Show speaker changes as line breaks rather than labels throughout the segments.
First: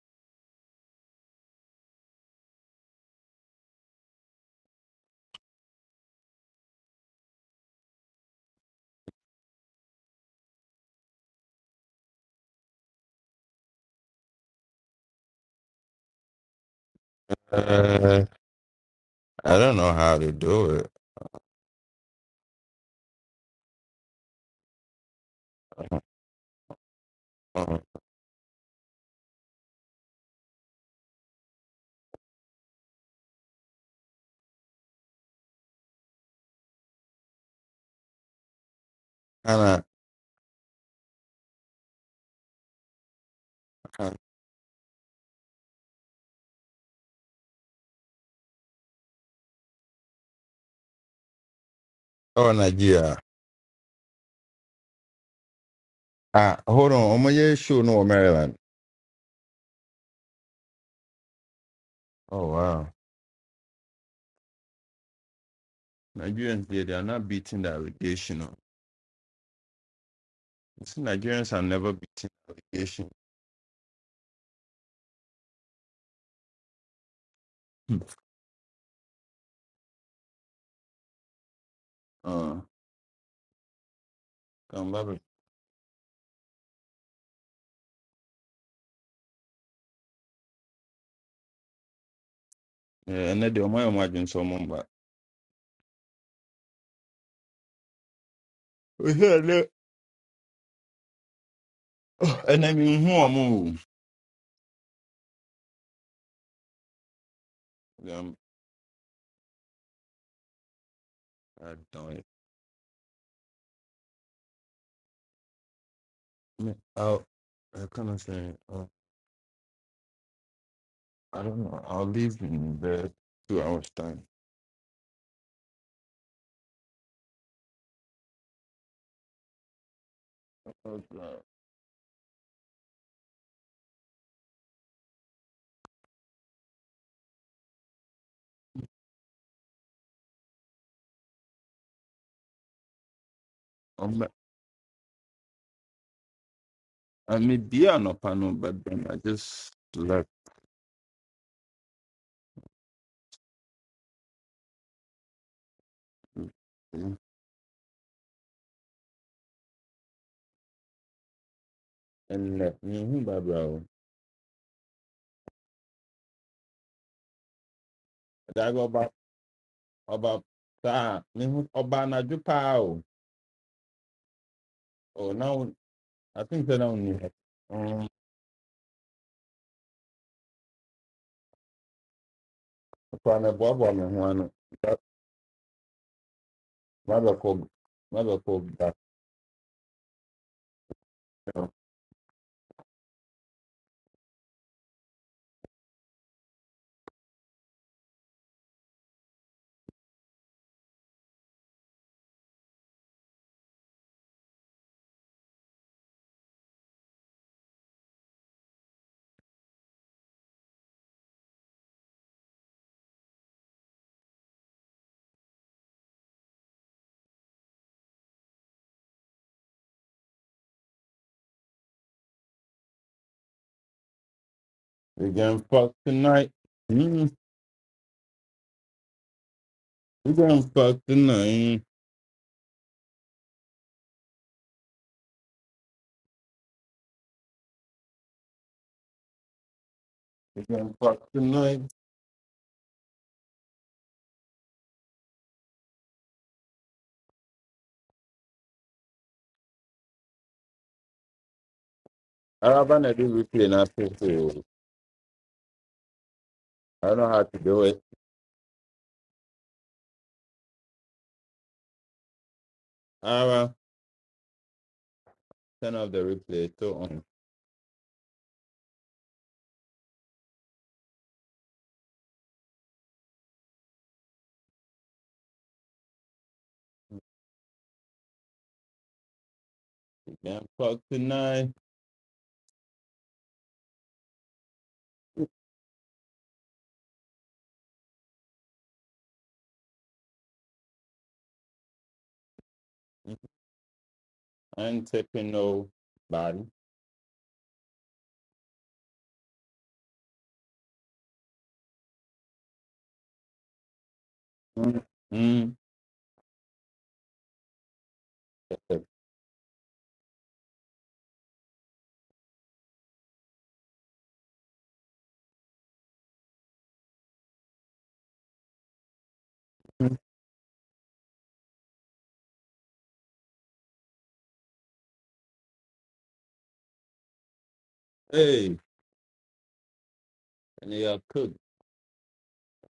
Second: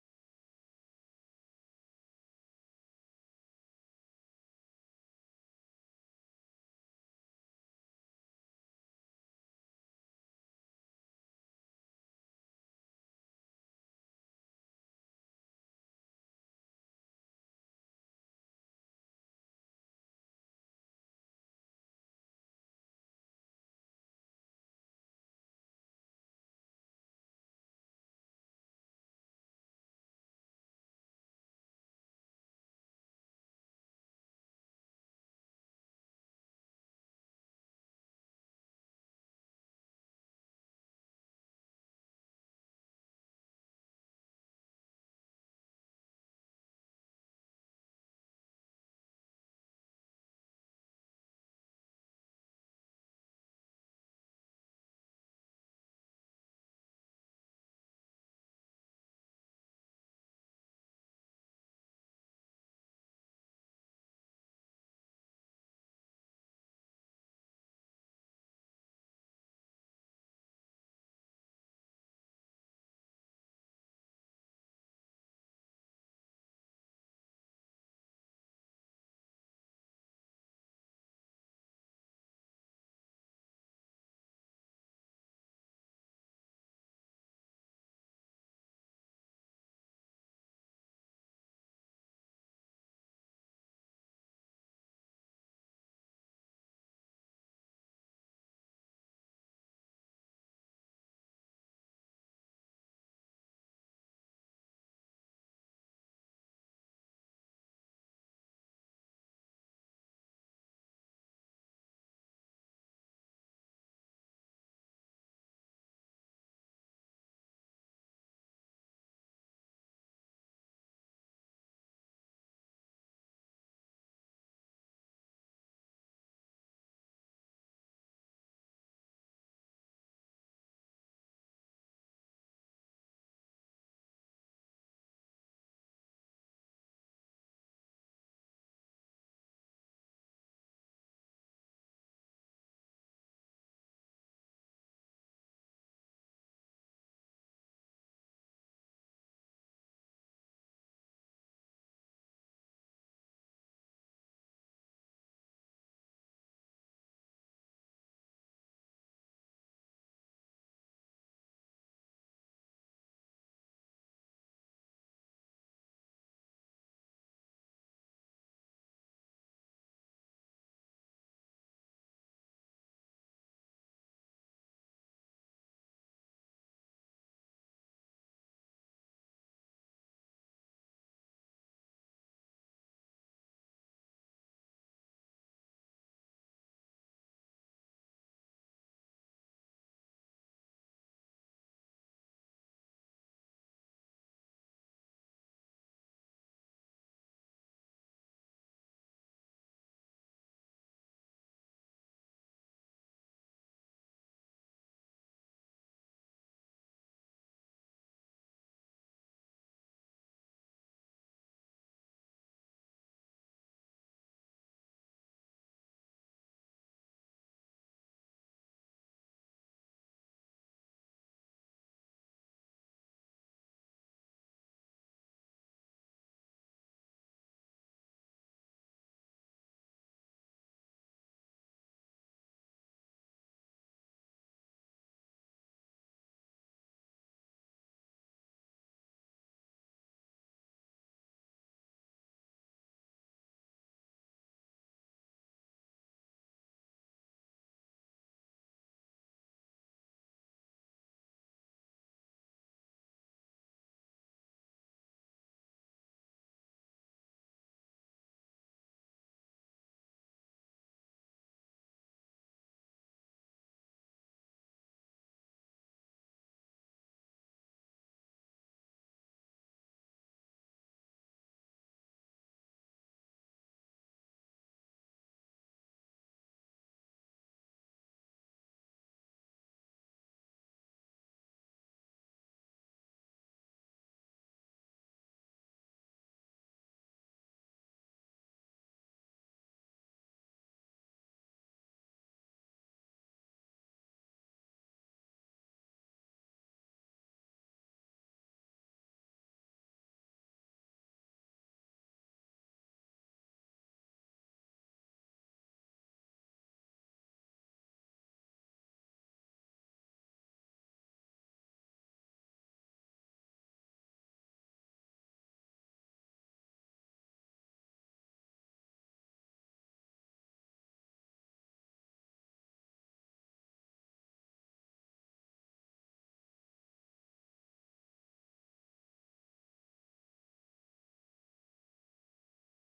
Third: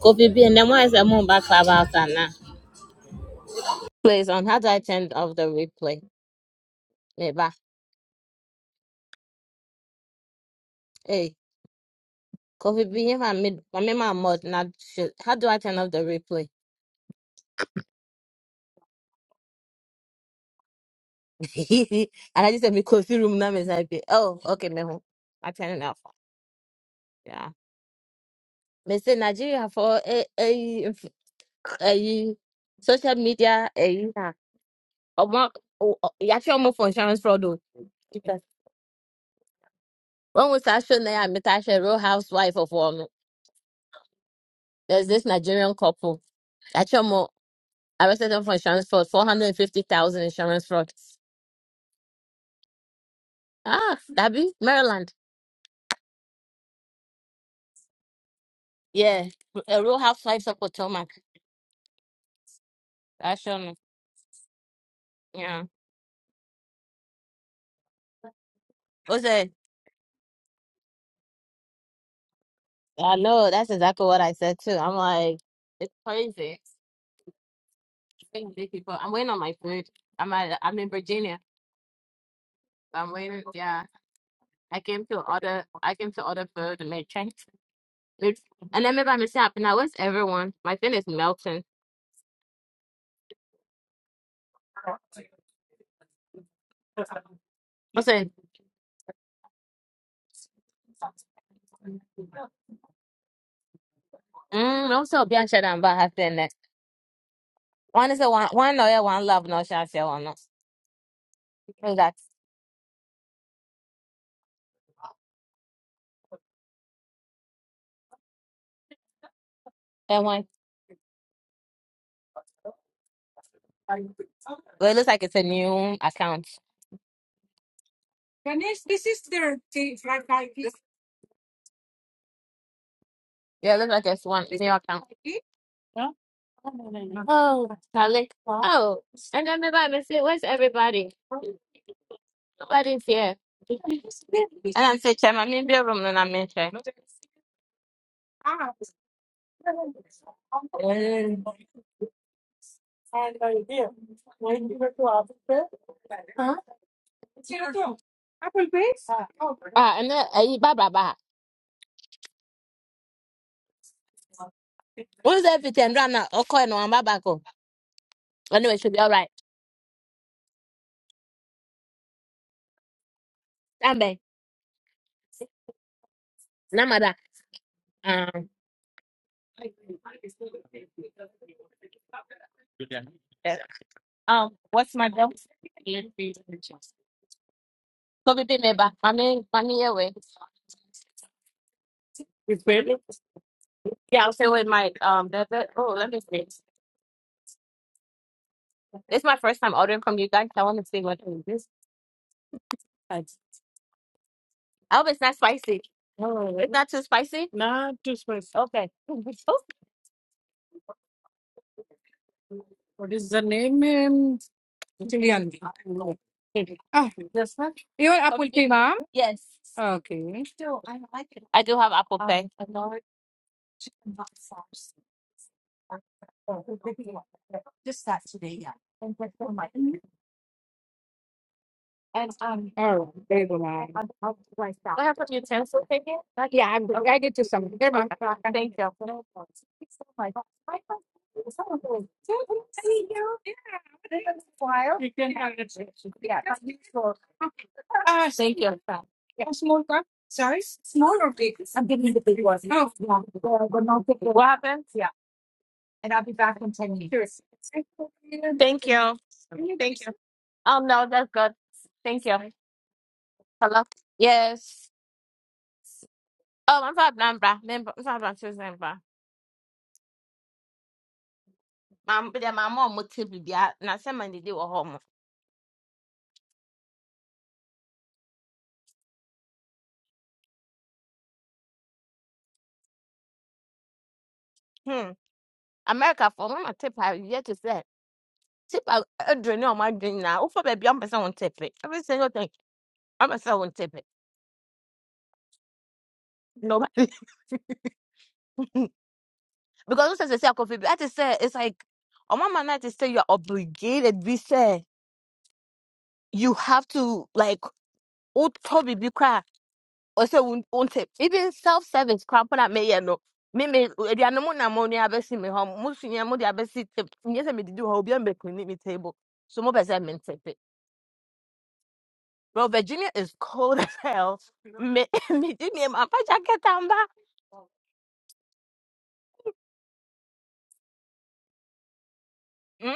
Kofi B, and then why is that moon back clubhouse and now? Please, on how do I turn off the replay? Neighbor, hey, Kofi B, if I made, I made my mod, now, shit, how do I turn off the replay?
Uh, I don't know how to do it.
and I just said, me Kofi room now, Miss IP. Oh, okay, me ho. I turn it off. Yeah.
Um,
Me say Nigeria for a a a social media a yeah. Omo, you actually almost for insurance fraud. oh. Because
kinda,
When we start showing that I'm a real housewife of one, there's this Nigerian couple. Arrested them for insurance fraud, 450,000 insurance fraud.
oh, Nigeria.
Ah, that be Maryland.
Ah, hold on. I'm gonna show no Maryland.
Yeah, a real housewives of Potomac.
Oh wow,
That's on, yeah.
Nigerians they, they are not beating the allegation. oh.
What's it?
You see, Nigerians are never beating the allegation.
I know, that's exactly what I said too. I'm like, it's crazy.
Hmm.
It's crazy people. I'm waiting on my food. I'm at, I'm in Virginia.
Uh,
I'm waiting. Yeah, I
come
came
back.
to order. I came to order food and make change, It's- And then maybe I mishap. Now where's everyone? My thing is melting.
Yeah, and then they might imagine someone, but
What's it?
we hear that. And I mean, who am
Mm, I'm so bien, I'm about half there. One
I?
is a
Um,
one one no yeah, one love no shall say one no.
I
Who's that?
don't. know. I'll, I kind say, uh,
And one
I don't know. I'll leave in bed two hours
well
time.
it looks like it's a new account. Yeah,
Oh
it looks like it's one new account. Oh Charlie. Oh. And everybody I say, where's everybody? Nobody's here. And
Okay.
I'm saying chairman, I'm in the room and I'm in chair.
I may be an a but then I just left
Huh?
mm,
Ah, and then eh, bye ba bye.
and left. Mm-hmm, bro.
Who's everything? Rana, okay, no, I'm back. oh.
I
Anyway,
go
should be all
about
right.
about that. Mm-hmm, about na jupa
Nambe,
Oh, now I think that
Namada.
only. Um,
Um,
so na
eh,
bo bo me ho ano.
um, what's my bill?
Mother call, mother
Kobe be
call
me
back.
back. Money, money away. Yeah, I'll say with my um. The, the, oh, let me see. This is my first time ordering from you guys. I want to see what it is. I hope it's not spicy. Oh, it's not too spicy. Not too spicy. Okay. What is the name in Chilean? No. Ah, this one. You your Apple Okay. Pay, ma'am? Yes. Okay. Still, I like it. I do have Apple pie. Um, a large-
We can fuck tonight. hmm
Just yeah.
We can fuck tonight.
There you go, ma'am. What happened to your utensil thing? Yeah, I'm, I get you some. There, ma'am. Okay. Thank you.
We can fuck tonight.
You can have it. Yeah. Ah, Thank you. Yeah. Small cup? Sorry? Small or big? I'm getting the big one. Oh.
Araba na
Yeah.
do
The,
replay
the
na
not
so
big one. What
so.
happened? Yeah. And I'll be back in 10
I don't know
minutes.
how to do it.
Sure. Thank you. Thank you. Oh no, that's good. Thank you.
Araba,
Hello. Yes.
turn off the replay.
Oh, I'm
So
from
on.
Nambra. Member. I'm from Nambra. My but then my mom would tip you that. Now somebody did a home.
Yeah, clock tonight.
Hmm. America for my tip. I yet to say. Tip. I don't know my dream now. Oh, for baby, I'm person won't tip it. Every single thing. I'm
i
person won't tip it.
ain't taking no body.
Nobody. because as I say, I coffee, I just say it's like on my I just say you're obligated. We say
Mm.
you have to like oh Toby be cry or say won't won't take even self service cramp that may no. Me me the animal na money abesi me home. Most senior your money abesi tip. Yes, I me do how be on the cleaning me table. So more person meant it. Bro, Virginia is cold as hell. Me me did me my jacket and back.
Hey, and they are cooked.
Mm?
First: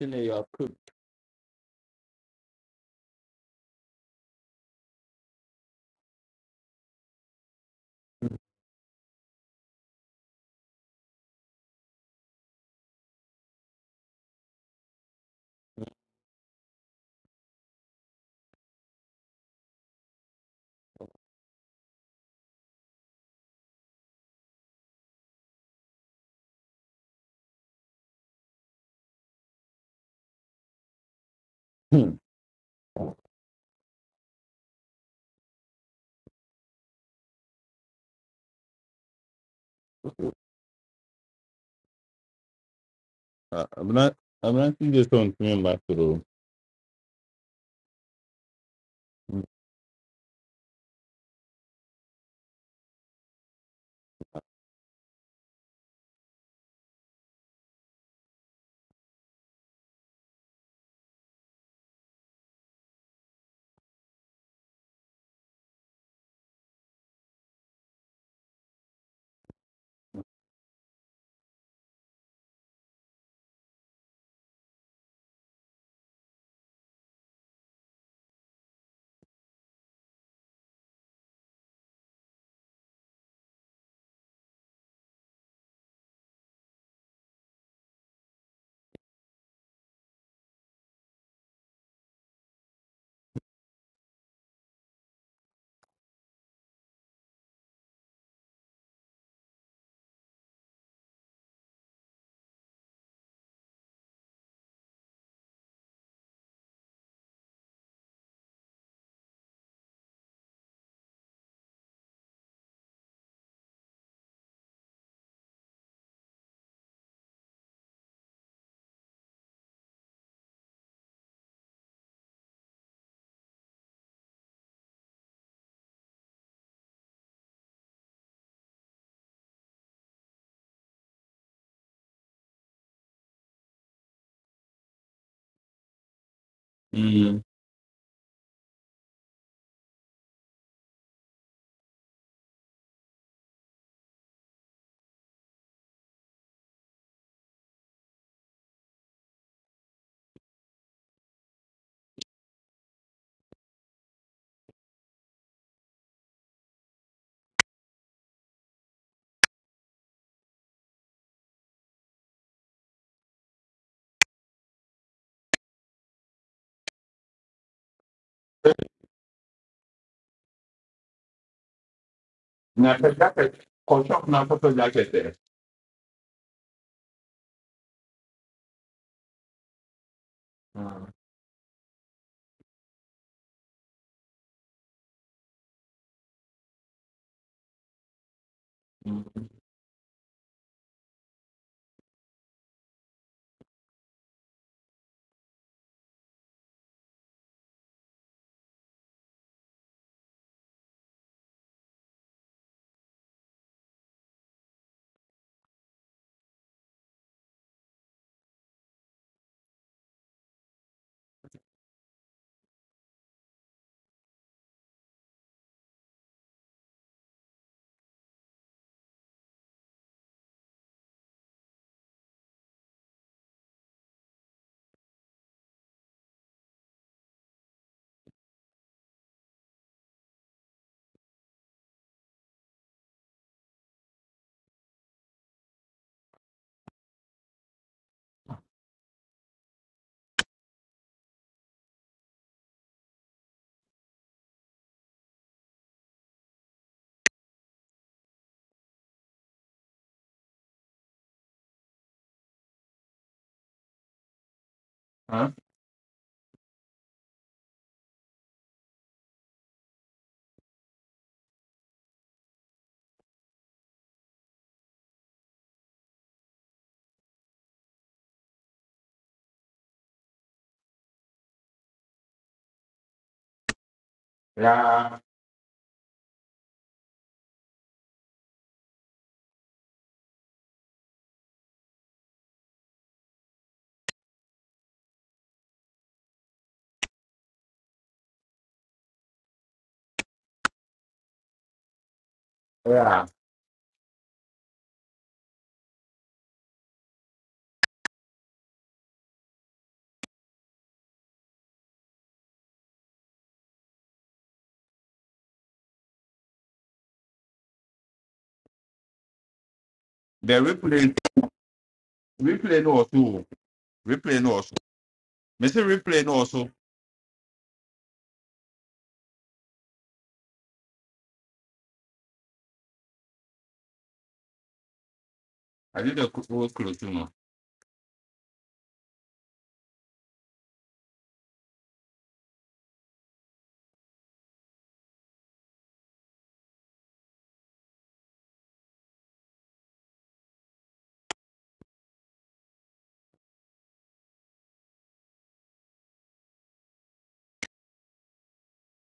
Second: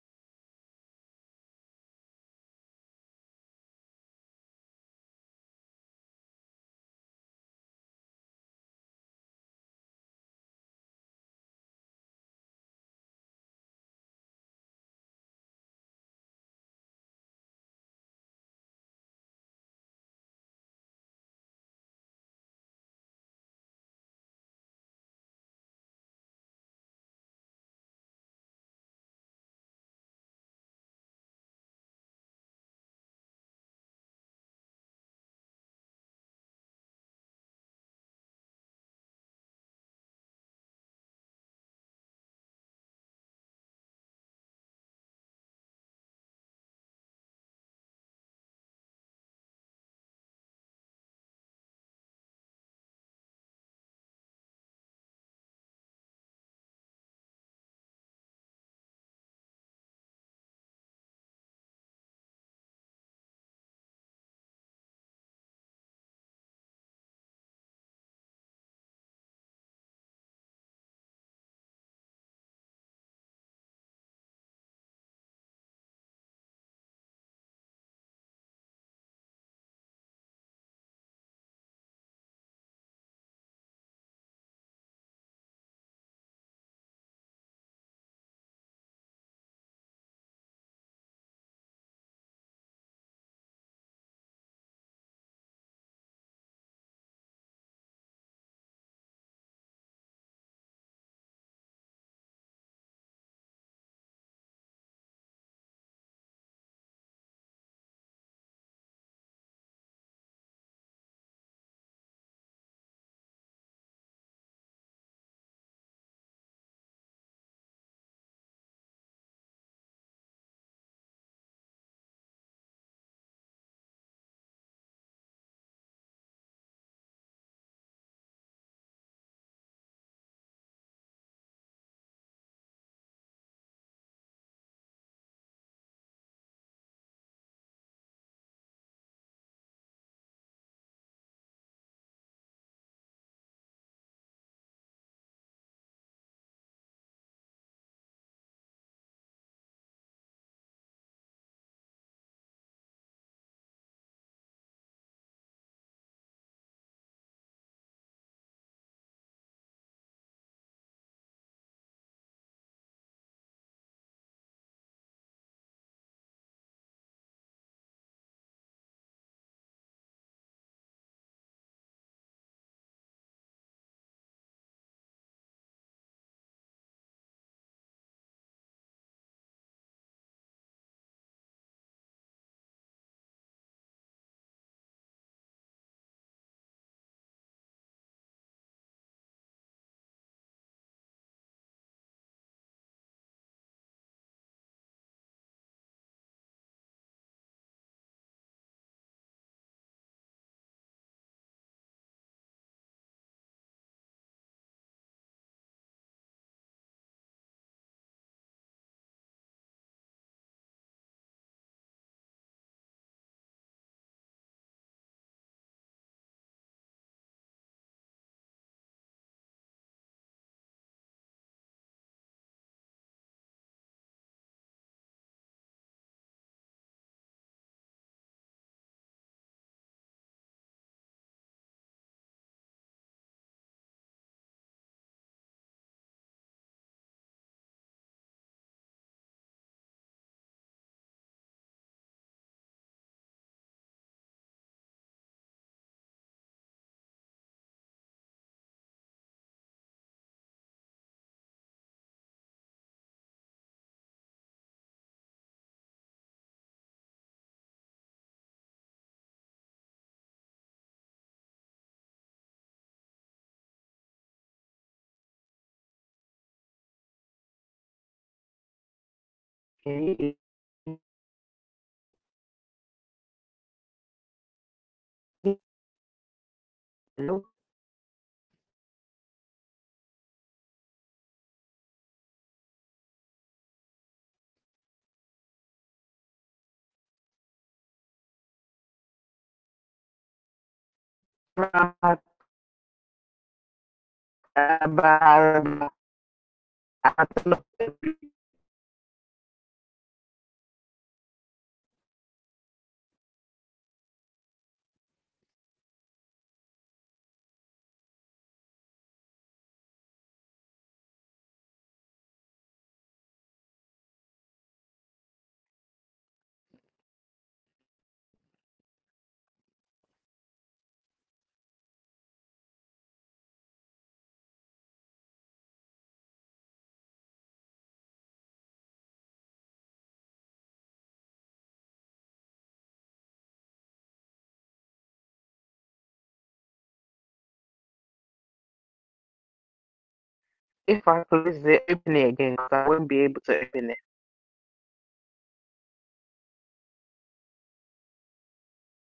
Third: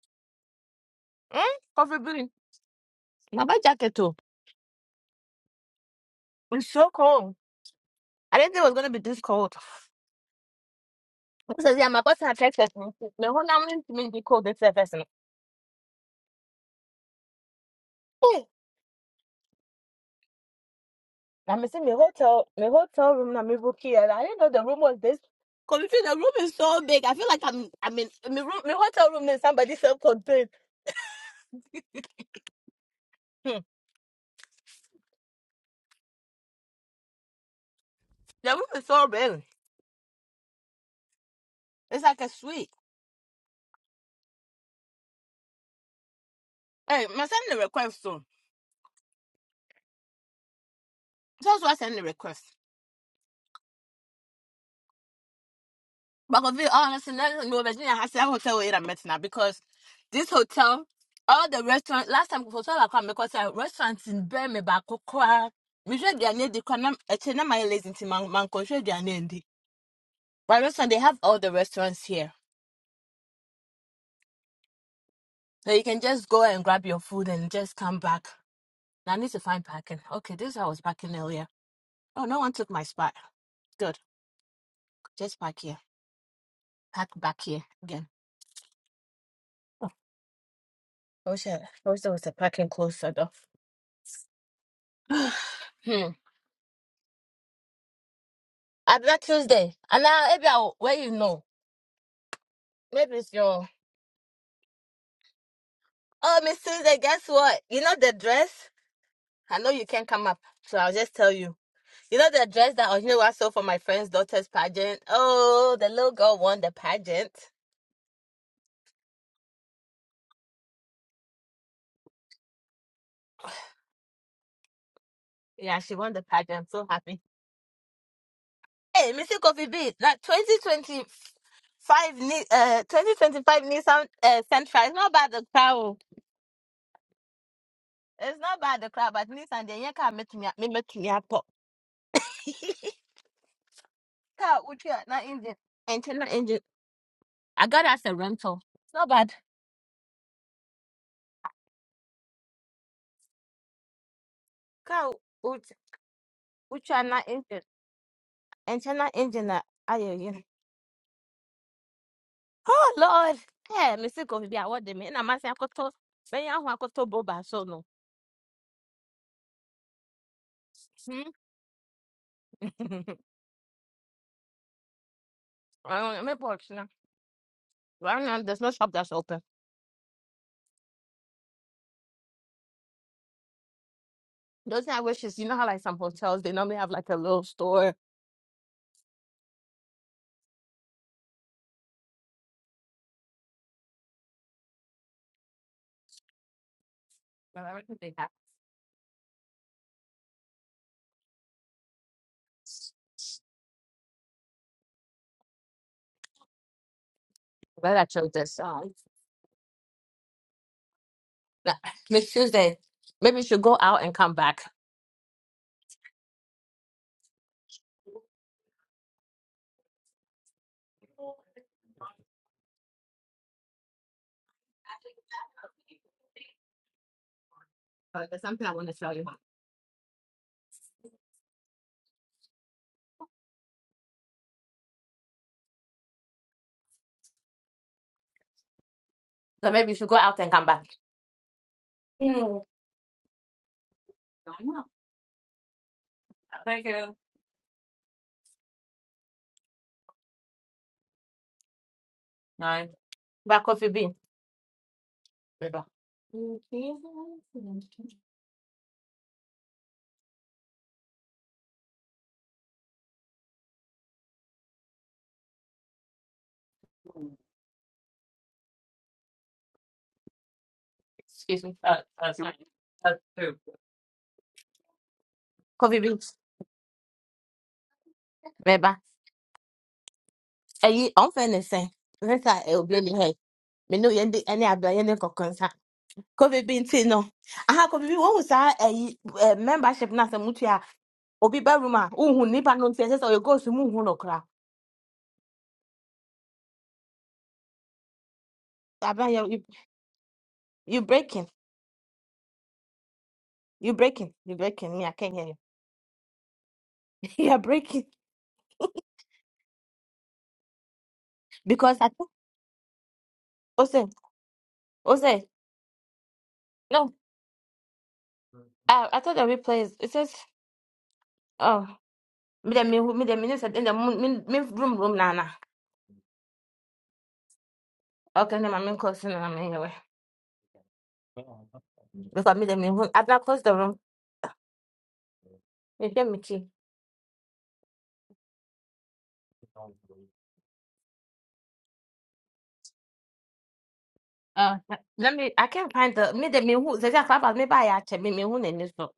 And they are cooked.
Mm? Coffee bean. My jacket too. It's so cold. I didn't think it was gonna be this cold. So yeah, my boss had texted me. Me whole now me be called this person. Hey, I me see my hotel, my hotel room. Now me book here. I didn't know the room was this. Confused. The room is so big. I feel like I'm. I mean, my room, my hotel room is somebody self-contained.
Hmm.
Hmm. The room is so big. It's like a suite.
Uh, I'm not. I'm not just on coming back to
Hey, my send the request soon.
the.
Just what send the request. Because we honestly, let no Virginia has a hotel where I'm now because this hotel, all the restaurant last time hotel I come because I restaurants in Burma back we should their name the canam echena my lazy to man man their name the but restaurant they have all the restaurants here. So you can just go and grab your food and just come back. Now I need to find parking. Okay, this is how I was parking earlier. Oh no one took my spot. Good. Just park here. Park back here again. I wish I, I wish there was a parking closer though. hmm. I bet Tuesday. And now maybe I'll where you know. Maybe it's your Oh Miss Tuesday, guess what? You know the dress? I know you can't come up, so I'll just tell you. You know the dress that Ohinewa sold for my friend's daughter's pageant? Oh, the little girl won the pageant. Yeah, she won the pageant. I'm so happy. Hey, Mr. Coffee B, that 2025 Ni- uh 2025 Nissan uh Sentra. It's not bad the crowd.
Mm.
It's not bad the crowd, but Nissan they can't make me me make me up. Car would you not engine? Engine not engine. I got as a rental. It's not bad. Car would which are not engine. Engine not engine that I you. Oh Lord. Hey, Mr. Kofi, I want them. And I'm asking Akoto. Ben ya hu Akoto boba so no. Hmm.
Now, jacket. Construct now, photo jacket there.
I don't know. Box now. Right now, there's no shop that's open.
Mm.
Those are wishes. You know how like some hotels they normally have like a little store.
Mm.
Well, I don't think they have. But I chose this. Um, nah, Miss Tuesday, maybe you should go out and come back. But there's something I want to tell you. So maybe you should go out and come back. Mm. Thank you. No. Back coffee bean.
Huh?
River.
ini
Excuse me. Uh, uh, sorry. Uh,
Yeah,
coffee beans.
no
River. Hey, I'm finna say. Rita, it will be any hey. Me know yendi any abla yendi kokonsa. Coffee bean tea no. Aha coffee bean. When we say hey membership na se mutu ya. Obi ba room
about
Uhu nipa no ntse se
yeah.
so you go to mu hu no kra.
I don't know
Abla you you you breaking. You're breaking. You're breaking. Me, I can't hear you. You're breaking
The replay,
because I think.
replay no also,
Ose,
replay no also.
Ose,
Me say replay no also.
no. I I thought the replay is. It says, oh, me the me me the minute in the moon me me room room na na.
I did a whole close, you know.
Okay, then I'm in closing and I'm anyway. Because me the me who I not close the room. You hear me key.
if I close the opening again, 'cause I won't be able to open it.
Uh, let me. I can't find the me the me who. There's a club. Me buy a check. Me me who in this.